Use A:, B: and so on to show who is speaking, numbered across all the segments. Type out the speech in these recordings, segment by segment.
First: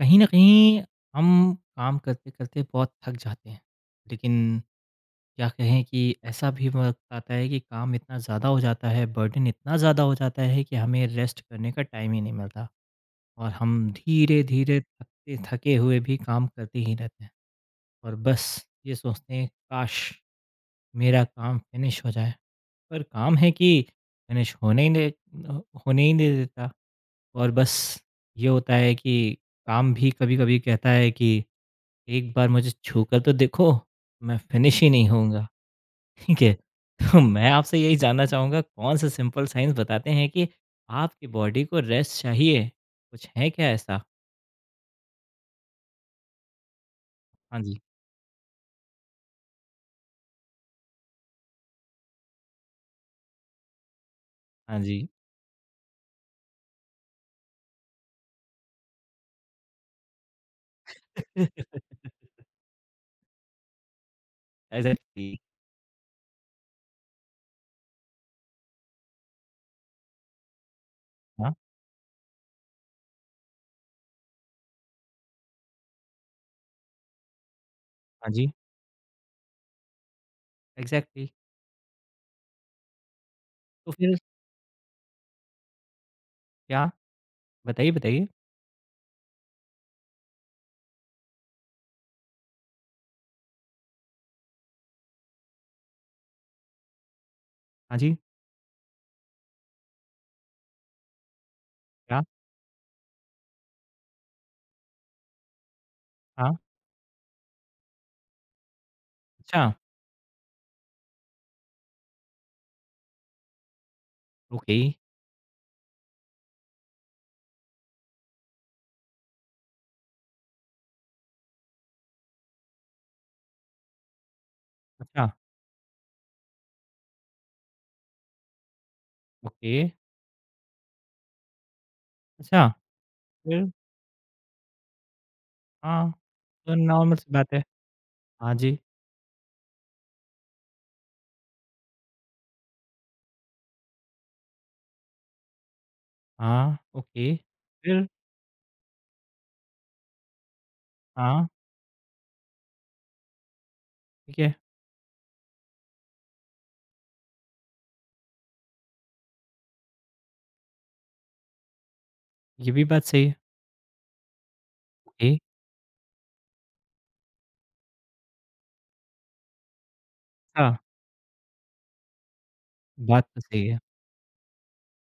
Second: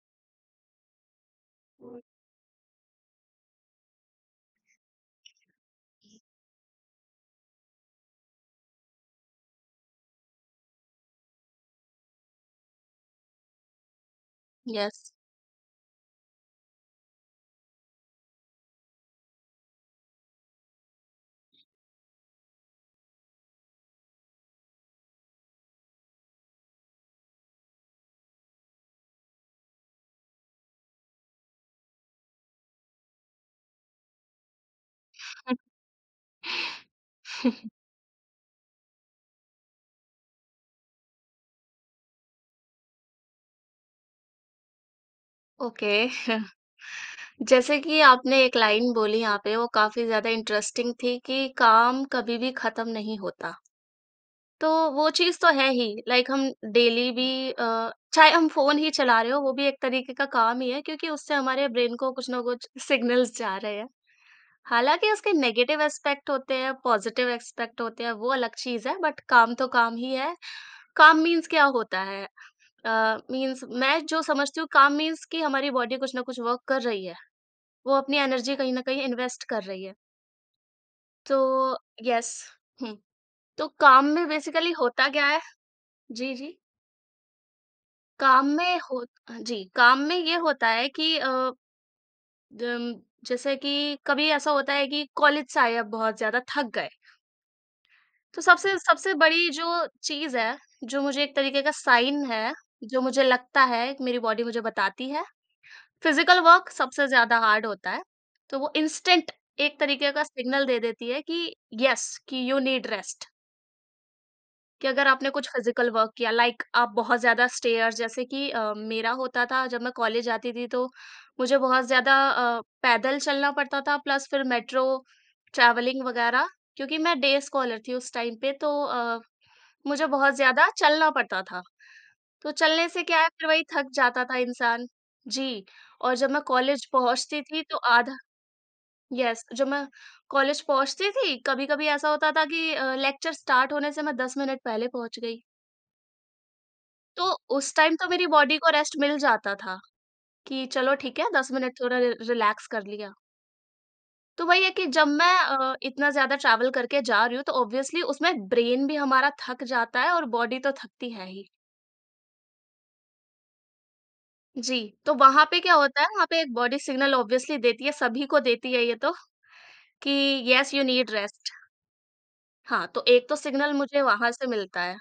A: कहीं न कहीं हम काम करते-करते बहुत थक जाते हैं। लेकिन क्या कहें कि ऐसा भी वक़्त आता है कि काम इतना ज़्यादा हो जाता है, बर्डन इतना ज़्यादा हो जाता है कि हमें रेस्ट करने का टाइम ही नहीं मिलता और हम धीरे-धीरे
B: यस,
A: थकते थके हुए भी काम करते ही रहते हैं और बस ये सोचते हैं काश! मेरा काम फ़िनिश हो जाए। पर काम है कि फ़िनिश होने ही नहीं अ, होने ही नहीं देता और बस ये होता है कि काम भी कभी-कभी कहता है कि एक बार मुझे छूकर तो देखो, मैं फिनिश ही नहीं होऊँगा। ठीक है? तो मैं आपसे यही जानना चाहूँगा कौन सा सिंपल साइंस बताते हैं कि आपकी बॉडी को रेस्ट चाहिए? कुछ है क्या ऐसा?
B: ओके
A: हाँ
B: जैसे
A: जी,
B: कि आपने एक लाइन बोली यहाँ पे वो काफ़ी ज़्यादा इंटरेस्टिंग थी कि काम कभी भी ख़त्म नहीं होता। तो
A: हाँ
B: वो
A: जी।
B: चीज़ तो है ही लाइक हम डेली भी चाहे हम फ़ोन ही चला रहे हो वो भी एक तरीके का काम ही है क्योंकि उससे हमारे ब्रेन को कुछ ना कुछ सिग्नल्स जा रहे हैं। हालाँकि
A: एग्ज़ैक्टली।
B: उसके नेगेटिव एस्पेक्ट होते हैं, पॉज़िटिव एस्पेक्ट होते हैं, वो अलग चीज़ है बट काम तो काम ही है। काम मीन्स
A: हाँ,
B: क्या होता है? मीन्स मैं जो समझती हूँ काम मीन्स कि हमारी बॉडी कुछ ना कुछ वर्क कर रही है। वो अपनी
A: हाँ जी,
B: एनर्जी कहीं न कहीं इन्वेस्ट कर रही है।
A: एग्ज़ैक्टली।
B: तो येस, हुँ, तो
A: तो
B: काम
A: फिर
B: में बेसिकली होता क्या है? जी, जी।
A: क्या? बताइए, बताइए।
B: काम में हो जी, काम में ये होता है कि अ, जम जैसे कि कभी ऐसा होता है कि कॉलेज से आए अब बहुत ज़्यादा थक गए।
A: हाँ जी,
B: तो सबसे सबसे बड़ी जो चीज़ है, जो मुझे एक तरीके का
A: क्या?
B: साइन है, जो मुझे लगता है मेरी बॉडी मुझे बताती है, फिज़िकल
A: हाँ,
B: वर्क सबसे ज़्यादा हार्ड होता है। तो वो इंस्टेंट
A: अच्छा,
B: एक तरीके का सिग्नल दे देती है कि येस कि यू नीड रेस्ट,
A: ओके,
B: कि अगर आपने कुछ फिज़िकल वर्क किया लाइक आप बहुत ज़्यादा स्टेयर्स, जैसे कि मेरा होता था जब मैं कॉलेज जाती थी तो मुझे बहुत ज़्यादा पैदल चलना पड़ता था प्लस फिर मेट्रो
A: अच्छा,
B: ट्रैवलिंग वगैरह क्योंकि मैं डे स्कॉलर थी उस टाइम पे तो
A: ओके,
B: मुझे बहुत ज़्यादा चलना पड़ता था, तो
A: अच्छा,
B: चलने से क्या है फिर वही
A: फिर?
B: थक जाता था इंसान। जी,
A: हाँ,
B: और जब मैं
A: तो
B: कॉलेज
A: नॉर्मल सी
B: पहुँचती
A: बात
B: थी
A: है।
B: तो आधा
A: हाँ जी,
B: यस, जब मैं कॉलेज पहुँचती थी, कभी-कभी ऐसा होता था कि लेक्चर स्टार्ट होने से मैं 10 मिनट पहले पहुँच गई।
A: हाँ,
B: तो
A: ओके,
B: उस टाइम
A: फिर?
B: तो मेरी बॉडी को रेस्ट मिल जाता था कि चलो ठीक है
A: हाँ,
B: 10 मिनट थोड़ा रि रिलैक्स कर लिया।
A: ठीक
B: तो
A: है।
B: वही है कि जब मैं इतना ज़्यादा ट्रैवल करके जा रही हूँ तो ऑब्वियसली उसमें ब्रेन भी हमारा थक जाता है और बॉडी तो थकती है ही।
A: ये भी बात सही है।
B: जी, तो
A: ओके,
B: वहाँ पे क्या होता है, वहाँ पे एक बॉडी सिग्नल ऑब्वियसली देती है, सभी को देती है ये तो, कि येस
A: हाँ,
B: यू नीड रेस्ट। हाँ, तो
A: बात
B: एक तो
A: तो सही
B: सिग्नल
A: है।
B: मुझे वहाँ से मिलता है,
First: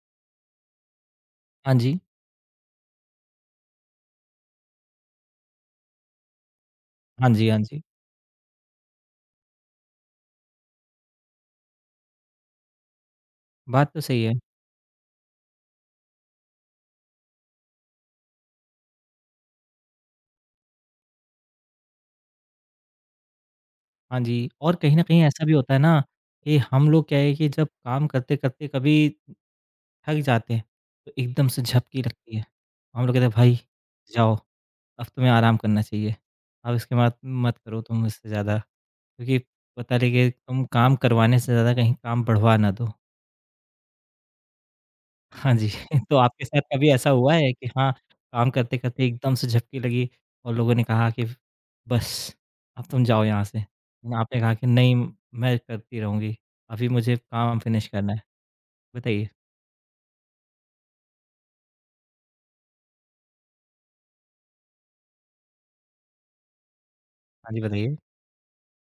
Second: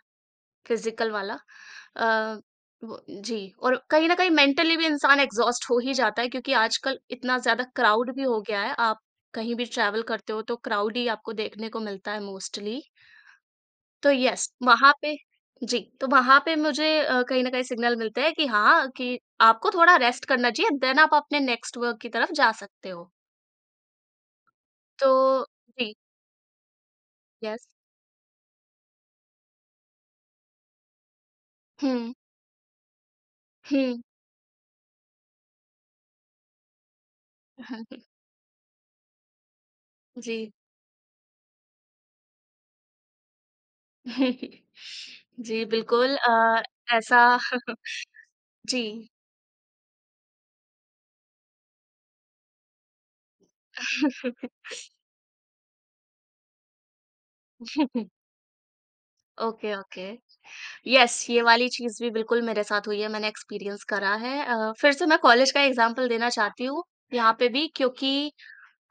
B: फिज़िकल वाला।
A: हाँ जी।
B: अ, वो जी, और कहीं न कहीं मेंटली भी इंसान एग्ज़ॉस्ट हो ही जाता है क्योंकि आजकल
A: हाँ
B: इतना
A: जी, हाँ
B: ज़्यादा
A: जी।
B: क्राउड भी हो गया है। आप कहीं भी ट्रैवल करते हो तो क्राउड ही आपको देखने को मिलता है मोस्टली।
A: बात तो
B: तो
A: सही है।
B: यस, वहाँ पे जी, तो वहाँ पे मुझे कहीं न कहीं सिग्नल मिलते हैं कि हाँ, कि आपको थोड़ा रेस्ट करना चाहिए देन आप अपने नेक्स्ट वर्क की तरफ जा सकते हो।
A: हाँ जी, और कहीं न
B: तो
A: कहीं ऐसा भी होता है
B: जी,
A: ना कि हम लोग क्या है कि
B: यस।
A: जब काम करते-करते कभी थक जाते हैं, तो एकदम से झपकी
B: हुँ,
A: लगती है। हम लोग कहते हैं भाई
B: हुँ।
A: जाओ, अब तुम्हें आराम करना चाहिए। अब इसके बाद मत करो तुम इससे ज़्यादा, क्योंकि पता लगे
B: जी।
A: तुम काम करवाने से ज़्यादा कहीं काम बढ़वा ना दो। हाँ
B: जी,
A: जी। तो
B: बिल्कुल,
A: आपके साथ
B: अ,
A: कभी ऐसा
B: ऐसा
A: हुआ है कि हाँ, काम करते-करते
B: जी।
A: एकदम से झपकी लगी और लोगों ने कहा कि बस, अब तुम जाओ यहाँ से। लेकिन आपने कहा कि नहीं मैं करती रहूँगी, अभी मुझे काम फिनिश करना है। बताइए?
B: Okay, okay. यस, ये वाली चीज़ भी बिल्कुल मेरे साथ हुई है, मैंने एक्सपीरियंस करा है। फिर से मैं कॉलेज का एग्ज़ाम्पल देना चाहती हूँ यहाँ पे
A: हाँ जी,
B: भी
A: बताइए?
B: क्योंकि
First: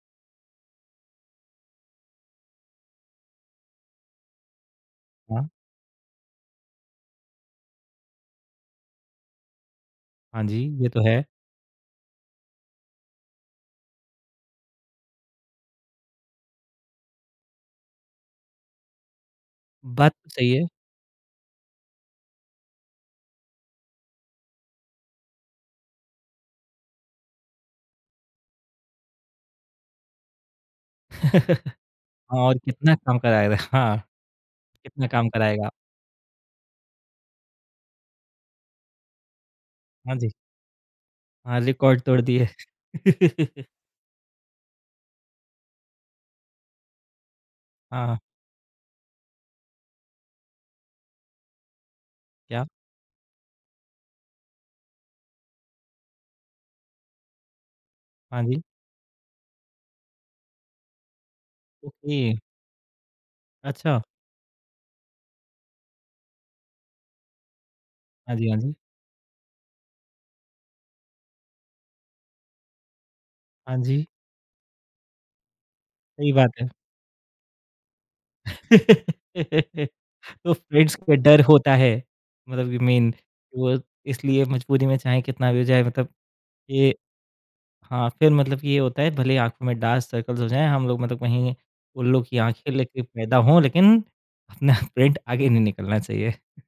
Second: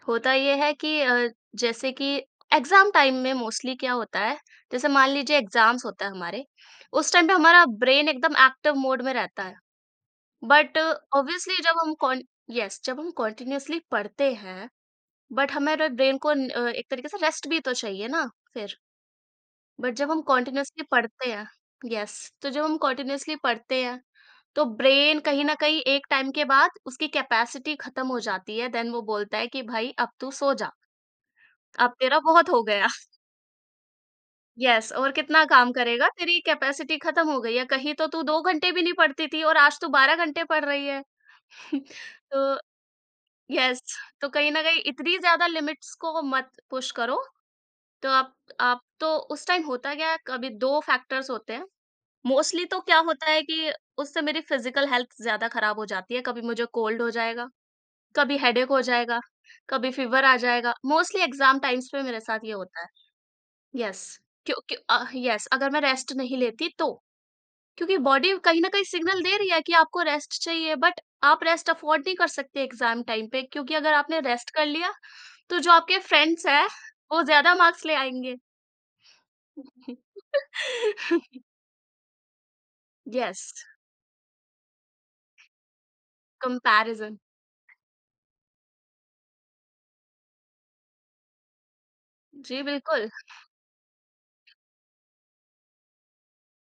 B: होता ये है कि जैसे कि एग्ज़ाम टाइम में मोस्टली क्या होता है, जैसे मान लीजिए
A: हाँ,
B: एग्ज़ाम्स होता है हमारे, उस टाइम पे हमारा ब्रेन एकदम एक्टिव मोड में रहता है।
A: हाँ जी,
B: बट
A: ये तो है।
B: ऑब्वियसली जब हम कॉन यस, जब हम कॉन्टिन्यूअसली पढ़ते हैं, बट हमारे ब्रेन को न एक तरीके से रेस्ट भी तो चाहिए ना फिर। बट जब
A: बात
B: हम
A: तो सही है।
B: कॉन्टिन्यूअसली पढ़ते हैं, यस, तो जब हम कॉन्टिन्यूअसली पढ़ते हैं, तो ब्रेन कहीं न कहीं एक टाइम के बाद उसकी कैपेसिटी खत्म हो जाती है, देन वो बोलता है कि भाई अब तू सो जा।
A: हाँ,
B: अब तेरा बहुत
A: और
B: हो गया।
A: कितना काम कराएगा? हाँ,
B: यस,
A: कितना
B: और
A: काम
B: कितना काम
A: कराएगा?
B: करेगा? तेरी कैपेसिटी खत्म हो गई है। कहीं तो तू 2 घंटे भी नहीं पढ़ती थी और आज तू 12
A: हाँ जी।
B: घंटे पढ़ रही है।
A: हाँ, रिकॉर्ड तोड़
B: तो
A: दिए।
B: यस, तो कहीं न कहीं इतनी ज़्यादा लिमिट्स को मत पुश करो। तो
A: हाँ,
B: आप तो उस टाइम होता क्या है, कभी 2 फैक्टर्स होते हैं। मोस्टली
A: क्या?
B: तो क्या होता है कि उससे मेरी फिज़िकल हेल्थ ज़्यादा खराब हो जाती है। कभी मुझे कोल्ड हो जाएगा, कभी
A: हाँ जी।
B: हेडेक हो जाएगा, कभी फीवर आ जाएगा। मोस्टली एग्ज़ाम टाइम्स पे
A: ओके।
B: मेरे साथ ये होता है। यस,
A: अच्छा।
B: क्यों क्यों अ, यस, अगर मैं रेस्ट नहीं लेती तो क्योंकि बॉडी
A: हाँ जी, हाँ
B: कहीं न
A: जी।
B: कहीं सिग्नल दे रही है कि आपको रेस्ट चाहिए बट आप रेस्ट अफोर्ड नहीं कर सकते एग्ज़ाम टाइम पे क्योंकि
A: हाँ
B: अगर
A: जी,
B: आपने रेस्ट कर लिया, तो जो आपके
A: सही
B: फ्रेंड्स
A: बात
B: हैं,
A: है।
B: वो ज़्यादा मार्क्स ले आएँगे।
A: तो फ्रेंड्स का डर होता है मतलब कि मेन
B: यस,
A: वो इसलिए मजबूरी में चाहे कितना भी हो जाए मतलब ये
B: कंपैरिज़न।
A: हाँ, फिर मतलब कि ये होता है भले ही आँखों में डार्क सर्कल्स हो जाएँ, हम लोग मतलब वहीं उल्लू की
B: जी,
A: आँखें लेके
B: बिल्कुल।
A: पैदा हों लेकिन अपना फ्रेंड आगे नहीं निकलना चाहिए।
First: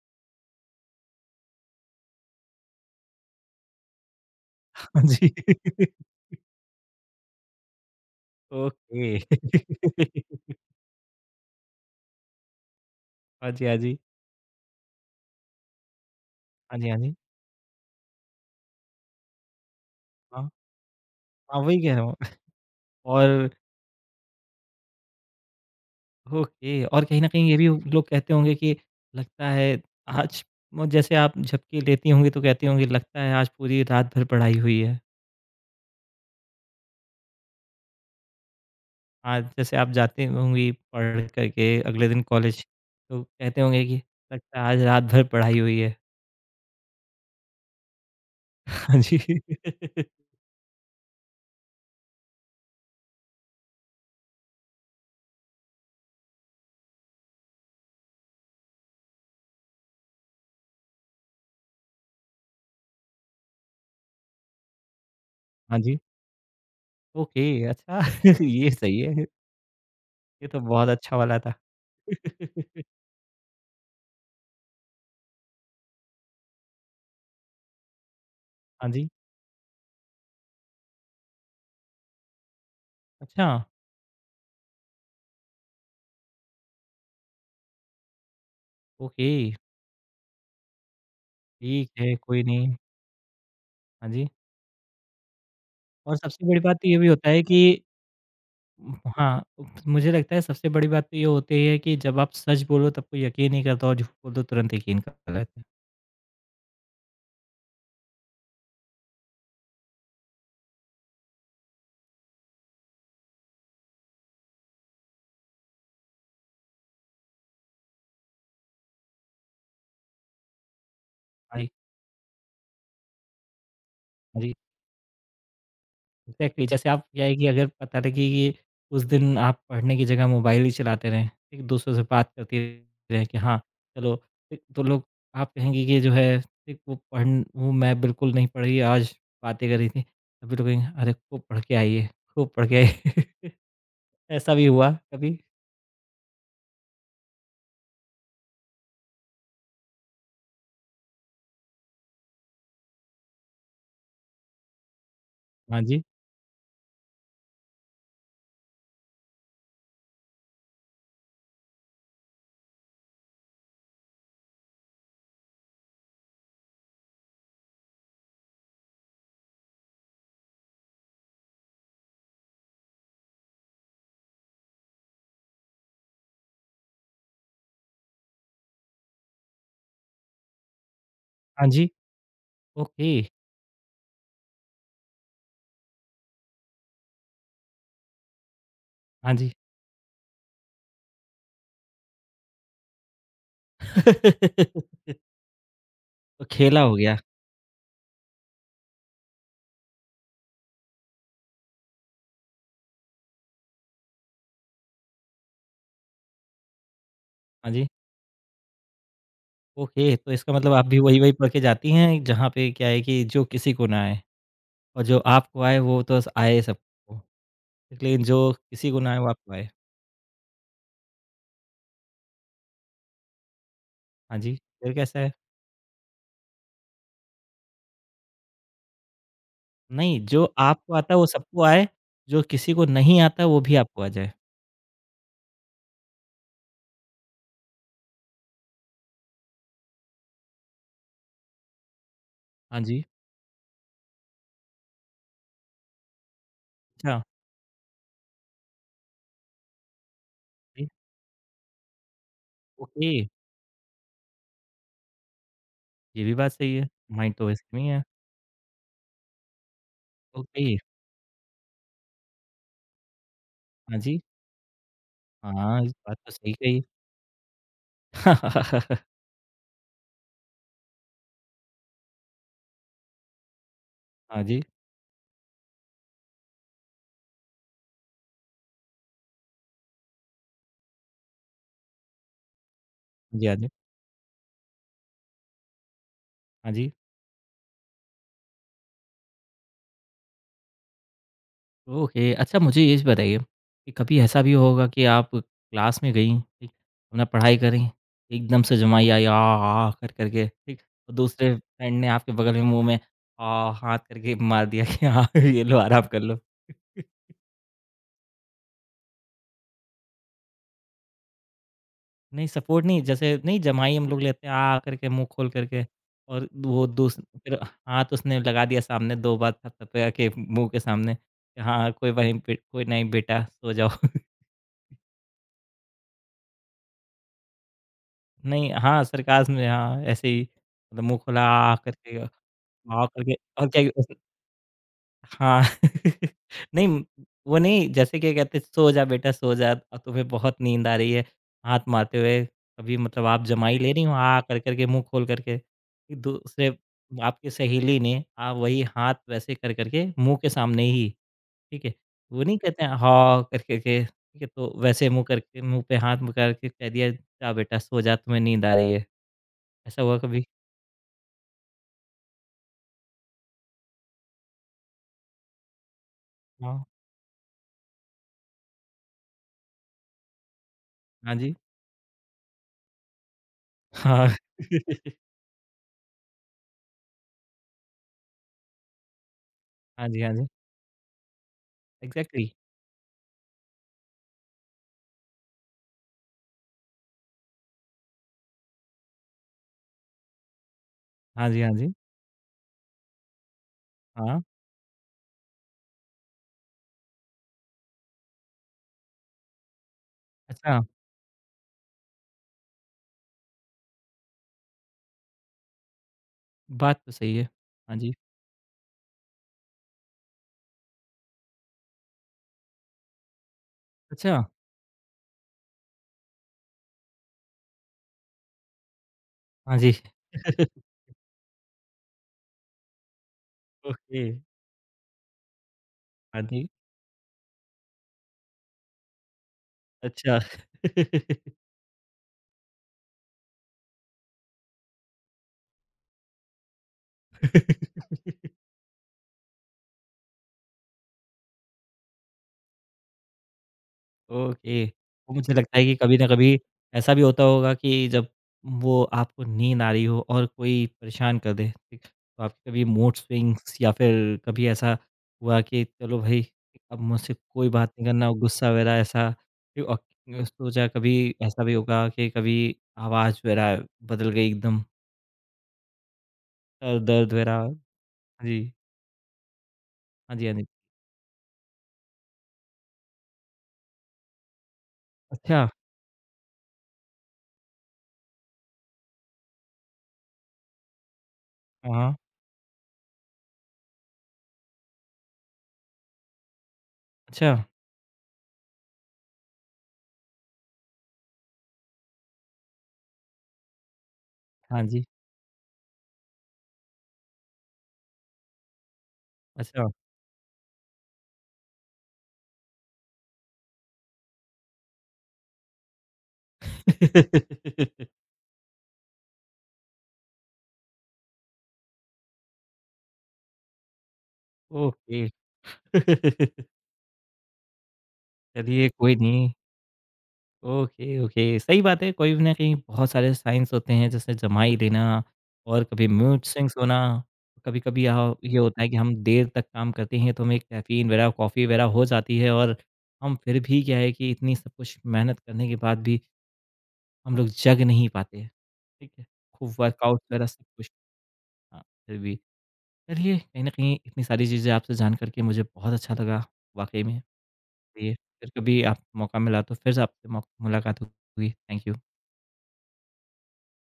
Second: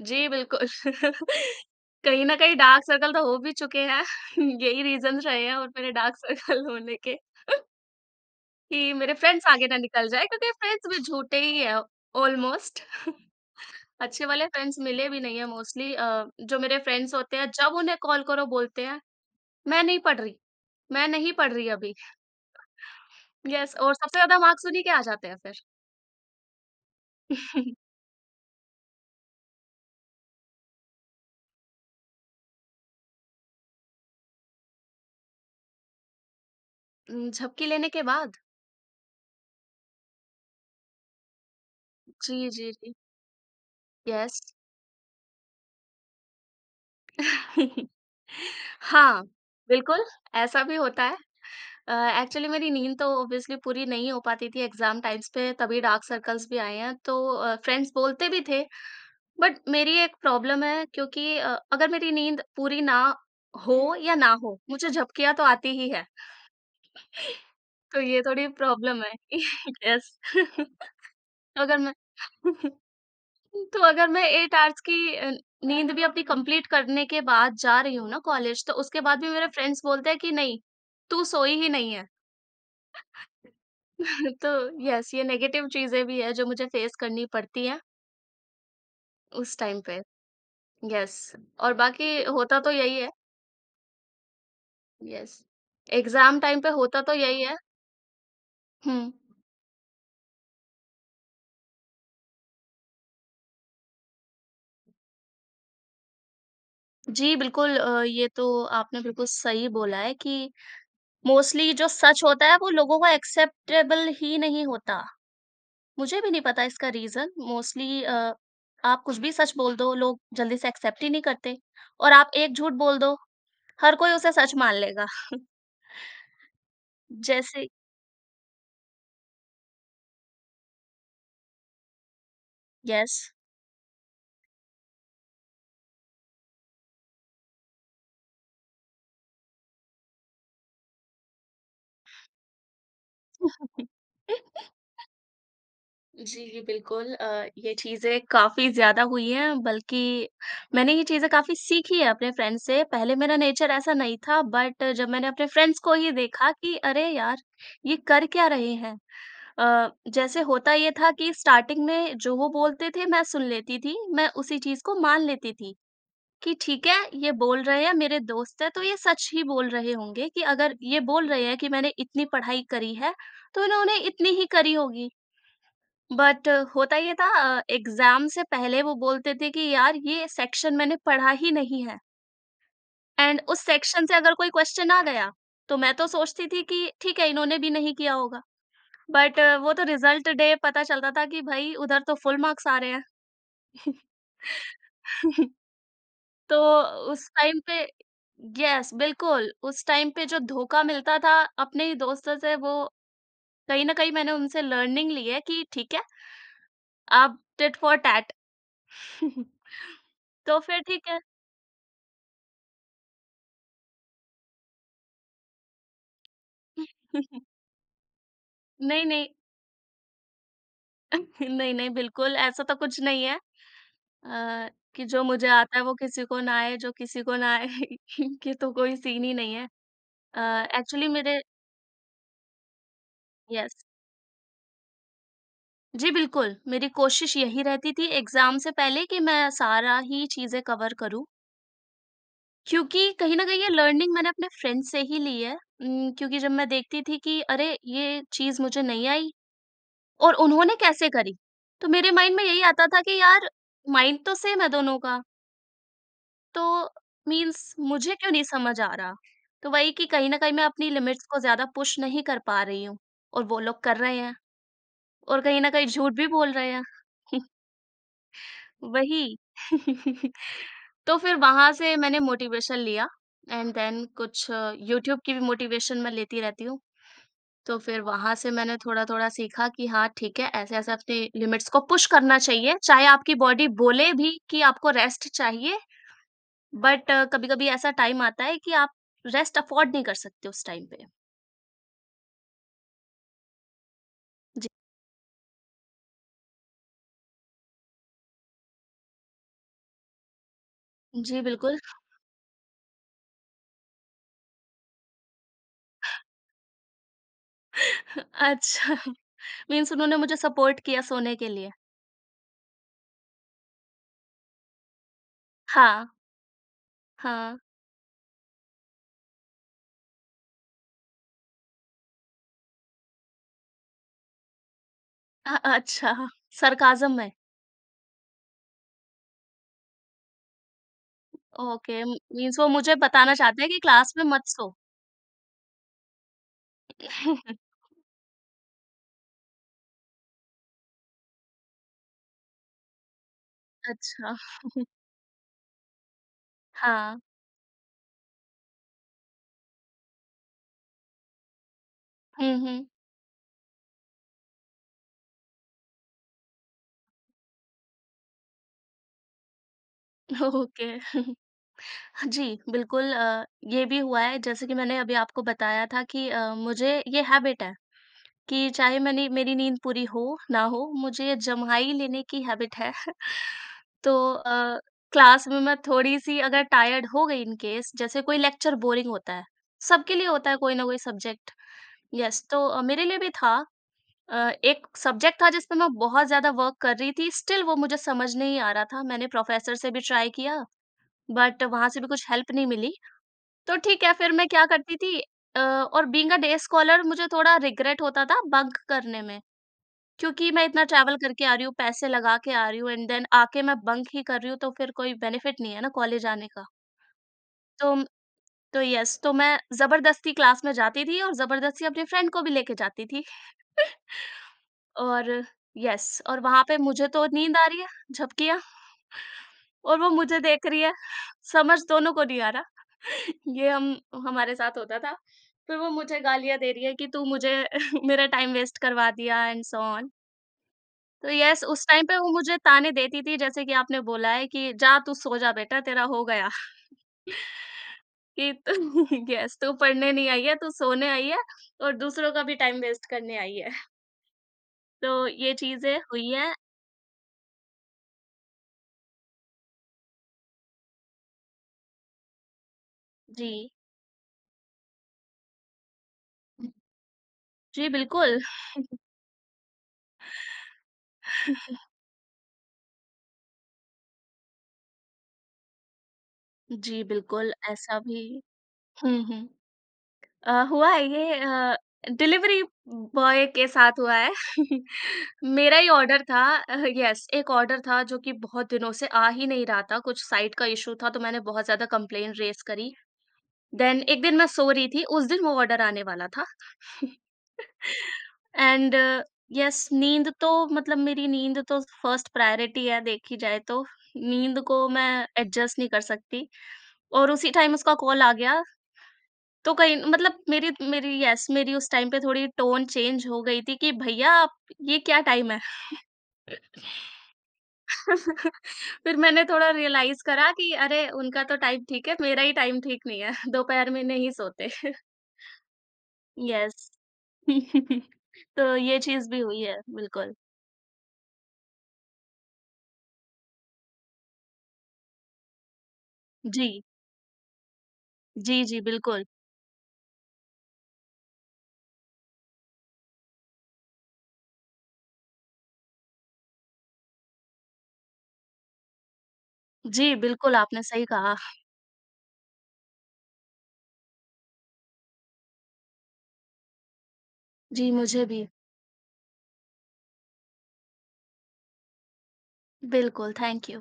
B: जी, बिल्कुल। कहीं न कहीं डार्क सर्कल तो हो भी चुके हैं। यही
A: हाँ
B: रीज़न्स
A: जी।
B: रहे हैं और मेरे डार्क सर्कल होने के। कि मेरे
A: ओके।
B: फ्रेंड्स आगे ना निकल जाए क्योंकि फ्रेंड्स भी झूठे ही हैं ऑलमोस्ट
A: हाँ जी, हाँ जी।
B: अच्छे वाले फ्रेंड्स मिले भी नहीं है मोस्टली, जो मेरे
A: हाँ जी, हाँ
B: फ्रेंड्स
A: जी।
B: होते हैं जब उन्हें कॉल करो बोलते हैं मैं नहीं पढ़ रही,
A: हाँ,
B: मैं नहीं पढ़
A: हाँ
B: रही
A: वही
B: अभी।
A: कह रहा हूँ और
B: यस, और सबसे ज़्यादा मार्क्स उन्हीं के आ जाते हैं फिर।
A: ओके और कहीं न कहीं ये भी लोग कहते होंगे कि लगता है आज म जैसे आप झपकी लेती होंगी तो कहती होंगी लगता है आज पूरी रात भर पढ़ाई हुई है।
B: झपकी लेने के बाद।
A: आज जैसे आप जाती होंगी पढ़ कर के अगले दिन
B: जी,
A: कॉलेज
B: जी, जी।
A: तो कहते होंगे कि
B: यस।
A: लगता है आज रात भर पढ़ाई हुई है। हाँ
B: हाँ,
A: जी।
B: बिल्कुल, ऐसा भी होता है। अ, एक्चुअली मेरी नींद तो ऑब्वियसली पूरी नहीं हो पाती थी एग्ज़ाम टाइम्स पे, तभी डार्क सर्कल्स भी आए हैं। तो फ्रेंड्स बोलते भी थे, बट मेरी एक प्रॉब्लम है क्योंकि अगर मेरी नींद पूरी ना हो या ना हो, मुझे झपकियाँ तो आती
A: हाँ
B: ही
A: जी।
B: हैं।
A: ओके
B: तो
A: अच्छा
B: ये थोड़ी
A: ये सही
B: प्रॉब्लम है।
A: है।
B: यस,
A: ये तो बहुत
B: तो
A: अच्छा वाला था।
B: अगर मैं तो अगर मैं 8 आवर्स की नींद भी अपनी कंप्लीट करने के बाद जा रही हूँ ना कॉलेज, तो
A: हाँ
B: उसके
A: जी।
B: बाद भी मेरे फ्रेंड्स बोलते हैं कि नहीं, तू सोई ही नहीं है।
A: अच्छा
B: तो यस, ये नेगेटिव चीज़ें भी है जो मुझे फेस करनी पड़ती हैं
A: ओके
B: उस टाइम पे। यस, और
A: ठीक
B: बाकी
A: है कोई
B: होता तो
A: नहीं।
B: यही है।
A: हाँ जी
B: यस,
A: और
B: एग्ज़ाम
A: सबसे
B: टाइम
A: बड़ी
B: पे
A: बात तो ये
B: होता
A: भी
B: तो
A: होता
B: यही
A: है
B: है।
A: कि
B: हुँ।
A: हाँ, तो मुझे लगता है सबसे बड़ी बात तो ये होती है कि जब आप सच बोलो तब कोई यकीन नहीं करता और झूठ बोलो तुरंत यकीन कर लेते हैं।
B: जी, बिल्कुल, ये तो आपने बिल्कुल सही बोला है कि मोस्टली जो सच होता है वो लोगों को एक्सेप्टेबल ही नहीं होता। मुझे भी नहीं पता इसका रीज़न मोस्टली, आप कुछ भी सच बोल दो, लोग जल्दी से एक्सेप्ट ही नहीं करते
A: हाँ जी,
B: और आप एक झूठ बोल दो, हर कोई उसे
A: हाँ जी,
B: सच मान लेगा।
A: एग्ज़ैक्टली जैसे आप क्या है कि
B: जैसे
A: अगर पता लगे कि उस दिन आप पढ़ने की जगह मोबाइल ही चलाते रहें, एक दूसरों से बात करते
B: यस।
A: रहें कि हाँ, चलो फिर तो लोग आप कहेंगे कि जो है एक वो पढ़ वो मैं बिल्कुल नहीं पढ़ी आज बातें कर रही थी। अभी तो कहेंगे अरे खूब पढ़ के आई है, खूब पढ़ के आई है। ऐसा भी हुआ कभी?
B: जी, जी, बिल्कुल, ये चीज़ें काफ़ी ज़्यादा हुई हैं, बल्कि मैंने ये चीज़ें काफ़ी सीखी है अपने फ्रेंड्स से। पहले मेरा नेचर ऐसा नहीं था, बट जब मैंने अपने फ्रेंड्स
A: हाँ
B: को
A: जी,
B: ही देखा कि अरे यार! ये कर क्या रहे हैं? जैसे होता ये था कि स्टार्टिंग में जो वो बोलते थे, मैं सुन लेती थी, मैं उसी चीज़ को मान लेती थी कि ठीक है, ये बोल रहे हैं, मेरे दोस्त हैं, तो ये सच ही बोल रहे होंगे कि अगर ये बोल रहे हैं कि मैंने इतनी पढ़ाई करी है, तो इन्होंने इतनी ही करी होगी। बट होता ये था, एग्जाम से पहले वो बोलते थे कि यार ये सेक्शन मैंने पढ़ा ही
A: हाँ
B: नहीं
A: जी,
B: है,
A: ओके,
B: एंड उस सेक्शन से अगर कोई क्वेश्चन आ गया तो मैं तो सोचती थी कि ठीक है इन्होंने भी नहीं किया होगा
A: हाँ
B: बट
A: जी।
B: वो तो रिजल्ट डे पता चलता था कि भाई उधर तो फुल मार्क्स आ रहे हैं।
A: तो
B: तो
A: खेला हो गया।
B: उस टाइम पे यस, बिल्कुल उस टाइम पे जो धोखा मिलता था अपने ही दोस्तों से वो, कहीं ना कहीं मैंने उनसे लर्निंग ली है कि ठीक है, आप
A: हाँ
B: टिट
A: जी,
B: फॉर टैट।
A: ओके तो इसका
B: तो
A: मतलब
B: फिर
A: आप भी
B: ठीक है।
A: वही-वही पढ़ के जाती हैं जहाँ पे क्या है कि जो किसी को ना आए और जो आपको आए वो तो आए सबको। लेकिन जो किसी को
B: नहीं,
A: ना आए
B: नहीं।
A: वो आपको आए।
B: नहीं, नहीं, बिल्कुल ऐसा तो कुछ नहीं है,
A: हाँ जी,
B: अ,
A: फिर
B: कि
A: कैसा
B: जो
A: है?
B: मुझे आता है वो किसी को ना आए, जो किसी को ना आए ये तो कोई सीन ही नहीं है।
A: नहीं,
B: अ,
A: जो आपको
B: एक्चुअली
A: आता है वो
B: मेरे
A: सबको आए, जो किसी को नहीं आता वो
B: यस।
A: भी आपको आ जाए।
B: जी, बिल्कुल, मेरी कोशिश यही रहती थी एग्ज़ाम से पहले कि मैं सारा ही चीज़ें कवर करूँ,
A: हाँ जी,
B: क्योंकि कहीं न कहीं ये लर्निंग मैंने अपने फ्रेंड से ही ली है, क्योंकि जब मैं देखती थी
A: अच्छा,
B: कि अरे! ये चीज़ मुझे नहीं आई और उन्होंने
A: जी,
B: कैसे करी, तो मेरे माइंड में यही आता था
A: ओके
B: कि यार माइंड तो सेम है दोनों का।
A: ये भी बात
B: तो
A: सही है। माइंड तो
B: मीन्स
A: वैसे नहीं है।
B: मुझे क्यों नहीं समझ आ रहा? तो वही कि कहीं न कहीं मैं
A: ओके,
B: अपनी लिमिट्स को ज़्यादा पुश नहीं कर पा रही हूँ और वो लोग कर
A: हाँ
B: रहे
A: जी,
B: हैं और कहीं न
A: हाँ,
B: कहीं
A: इस
B: झूठ
A: बात
B: भी
A: तो
B: बोल
A: सही
B: रहे
A: कही।
B: हैं। वही। तो फिर वहाँ से मैंने मोटिवेशन लिया एंड देन
A: हाँ
B: कुछ
A: जी,
B: यूट्यूब की भी मोटिवेशन मैं लेती रहती हूँ। तो फिर वहाँ से मैंने थोड़ा-थोड़ा सीखा कि हाँ, ठीक है, ऐसे-ऐसे अपनी लिमिट्स को पुश करना चाहिए, चाहे आपकी
A: हाँ जी, हाँ
B: बॉडी
A: जी,
B: बोले भी कि आपको रेस्ट चाहिए
A: हाँ जी।
B: बट कभी-कभी ऐसा टाइम आता है कि आप रेस्ट अफोर्ड नहीं कर सकते उस टाइम पे।
A: ओके अच्छा मुझे ये बताइए कि कभी ऐसा भी
B: जी,
A: होगा कि आप क्लास में गई ठीक अपना पढ़ाई करें एकदम से जमाई आई आ आ कर करके ठीक और
B: जी
A: दूसरे
B: बिल्कुल।
A: फ्रेंड ने आपके बगल में मुंह में आ हाथ करके मार दिया कि हाँ ये लो आराम कर लो
B: अच्छा, मीन्स उन्होंने मुझे सपोर्ट किया सोने के लिए?
A: नहीं सपोर्ट नहीं जैसे नहीं जमाई हम लोग लेते हैं आ करके मुंह खोल करके
B: हाँ,
A: और वो दूस
B: हाँ।
A: फिर हाथ उसने लगा दिया सामने दो बार थपथपे के मुंह के सामने कि हाँ कोई वहीं पे कोई नहीं बेटा सो जाओ
B: अच्छा, सरकाज़म में?
A: नहीं, हाँ, सरकाज़्म में हाँ, ऐसे ही मतलब मुँह खुला आह!
B: ओके,
A: करके
B: मीन्स वो मुझे
A: आह!
B: बताना
A: करके
B: चाहते
A: और
B: हैं कि
A: क्या
B: क्लास में मत सो।
A: हाँ, नहीं वो नहीं जैसे क्या कहते हैं, "सो जा बेटा सो जा, अब तुम्हें बहुत नींद आ रही है।" हाथ मारते हुए अभी मतलब आप जमाई ले रही हो
B: अच्छा।
A: आह! कर कर के मुँह खोल कर के। दूसरे
B: हाँ।
A: आपकी सहेली ने आप वही हाथ वैसे कर कर के मुँह के सामने ही, ठीक है? वो
B: हुँ,
A: नहीं कहते
B: हुँ।
A: हैं हाँ कर कर के, ठीक है? तो वैसे मुँह करके मुँह पे हाथ कर के कह दिया, "जा बेटा सो जा, तुम्हें नींद आ रही है।" ऐसा हुआ कभी?
B: ओके। जी, बिल्कुल, ये भी हुआ है जैसे कि मैंने अभी आपको बताया था कि
A: हाँ,
B: मुझे ये हैबिट है। कि चाहे मैंने मेरी नींद पूरी हो, ना हो, मुझे
A: हाँ जी,
B: जम्हाई लेने की हैबिट है। तो
A: हाँ।
B: क्लास में मैं थोड़ी-सी अगर टायर्ड हो गई इन केस जैसे कोई लेक्चर बोरिंग होता है,
A: हाँ
B: सबके
A: जी,
B: लिए
A: हाँ जी,
B: होता है कोई ना कोई सब्जेक्ट। यस,
A: एग्ज़ैक्टली
B: तो मेरे लिए भी था, एक सब्जेक्ट था जिसपे मैं बहुत ज़्यादा वर्क कर रही थी, स्टिल वो मुझे समझ नहीं आ रहा था। मैंने प्रोफ़ेसर से भी ट्राई किया,
A: हाँ जी,
B: बट
A: हाँ
B: वहाँ
A: जी,
B: से भी कुछ हेल्प नहीं मिली। तो ठीक है, फिर
A: हाँ,
B: मैं क्या करती थी और बीइंग अ डे स्कॉलर मुझे थोड़ा रिग्रेट होता था बंक करने में। क्योंकि मैं
A: अच्छा,
B: इतना ट्रैवल करके आ रही हूँ, पैसे लगा के आ रही हूँ एंड देन आके मैं बंक ही कर रही हूँ, तो फिर कोई बेनिफिट नहीं है ना कॉलेज आने का।
A: बात तो सही है।
B: तो
A: हाँ जी,
B: तो येस, तो मैं ज़बरदस्ती क्लास में जाती थी और ज़बरदस्ती अपने फ्रेंड को भी लेके जाती थी
A: अच्छा,
B: और येस, और वहाँ पे मुझे तो नींद आ रही है, झपकियाँ,
A: हाँ जी,
B: और वो मुझे देख रही है। समझ दोनों को नहीं आ रहा। ये हम
A: ओके,
B: हमारे साथ होता था। फिर वो मुझे
A: हाँ
B: गालियाँ
A: जी,
B: दे रही है कि तू मुझे मेरा टाइम वेस्ट करवा दिया एंड सो ऑन।
A: अच्छा।
B: तो यस, उस टाइम पे वो मुझे ताने देती थी जैसे कि आपने बोला है कि जा तू सो जा बेटा तेरा हो गया, कि तू यस, तू पढ़ने नहीं आई है, तू सोने आई है और दूसरों का भी टाइम वेस्ट करने आई है।
A: ओके।
B: तो
A: तो
B: ये
A: मुझे लगता है कि
B: चीज़ें
A: कभी न
B: हुई हैं
A: कभी ऐसा भी होता होगा कि जब वो आपको नींद आ रही हो और कोई परेशान कर दे, ठीक? तो आपके कभी मूड
B: जी।
A: स्विंग्स या फिर कभी ऐसा हुआ कि चलो भाई, अब मुझसे कोई
B: जी,
A: बात नहीं करना,
B: बिल्कुल।
A: गुस्सा वगैरह ऐसा फिर औ सोचा कभी ऐसा भी होगा कि कभी आवाज़ वगैरह बदल गई एकदम, सर
B: जी,
A: दर्द
B: बिल्कुल
A: वगैरह हाँ
B: ऐसा भी
A: जी।
B: हुँ, हुँ।
A: हाँ जी, हाँ जी।
B: हुआ है ये डिलीवरी बॉय के साथ हुआ है।
A: अच्छा,
B: मेरा ही ऑर्डर था, येस, एक ऑर्डर था जो कि बहुत दिनों से आ ही नहीं रहा था, कुछ साइट का इश्यू था, तो मैंने बहुत ज़्यादा
A: हाँ, हाँ।
B: कंप्लेंट रेज़ करी। देन एक दिन मैं सो रही थी, उस दिन वो ऑर्डर आने वाला था।
A: अच्छा,
B: एंड येस, नींद तो मतलब मेरी नींद तो फर्स्ट प्रायोरिटी है देखी जाए तो। नींद
A: हाँ
B: को
A: जी,
B: मैं एडजस्ट नहीं कर सकती और उसी टाइम उसका कॉल आ गया। तो
A: अच्छा।
B: कहीं मतलब मेरी मेरी येस मेरी उस टाइम पे थोड़ी टोन चेंज हो गई थी कि भैया आप, ये क्या टाइम है? फिर मैंने थोड़ा रियलाइज़ करा कि अरे उनका तो टाइम ठीक है, मेरा ही टाइम ठीक नहीं है, दोपहर में नहीं सोते।
A: ओके।
B: येस, तो
A: चलिए,
B: ये
A: कोई
B: चीज़ भी
A: नहीं।
B: हुई है, बिल्कुल।
A: Okay, okay. सही बात है, कोई ना कहीं बहुत सारे साइंस होते हैं, जैसे जम्हाई लेना और कभी म्यूट सिंक्स
B: जी।
A: होना। कभी-कभी ये
B: जी, जी,
A: होता है कि हम
B: बिल्कुल।
A: देर तक काम करते हैं, तो हमें कैफ़ीन वगैरह, कॉफ़ी वगैरह हो जाती है और हम फिर भी क्या है कि इतनी सब कुछ मेहनत करने के बाद भी हम लोग जग नहीं पाते हैं। ठीक है? खूब
B: जी,
A: वर्कआउट वगैरह
B: बिल्कुल
A: सब
B: आपने
A: कुछ
B: सही कहा।
A: हाँ, फिर भी। चलिए, कहीं न कहीं इतनी सारी चीज़ें आपसे जान कर के मुझे बहुत अच्छा लगा, वाक़ई में।
B: जी,
A: जी,
B: मुझे भी।
A: फिर कभी आप मौका मिला तो फिर से आपसे मौ मुलाकात होगी। Thank you.
B: बिल्कुल, थैंक यू।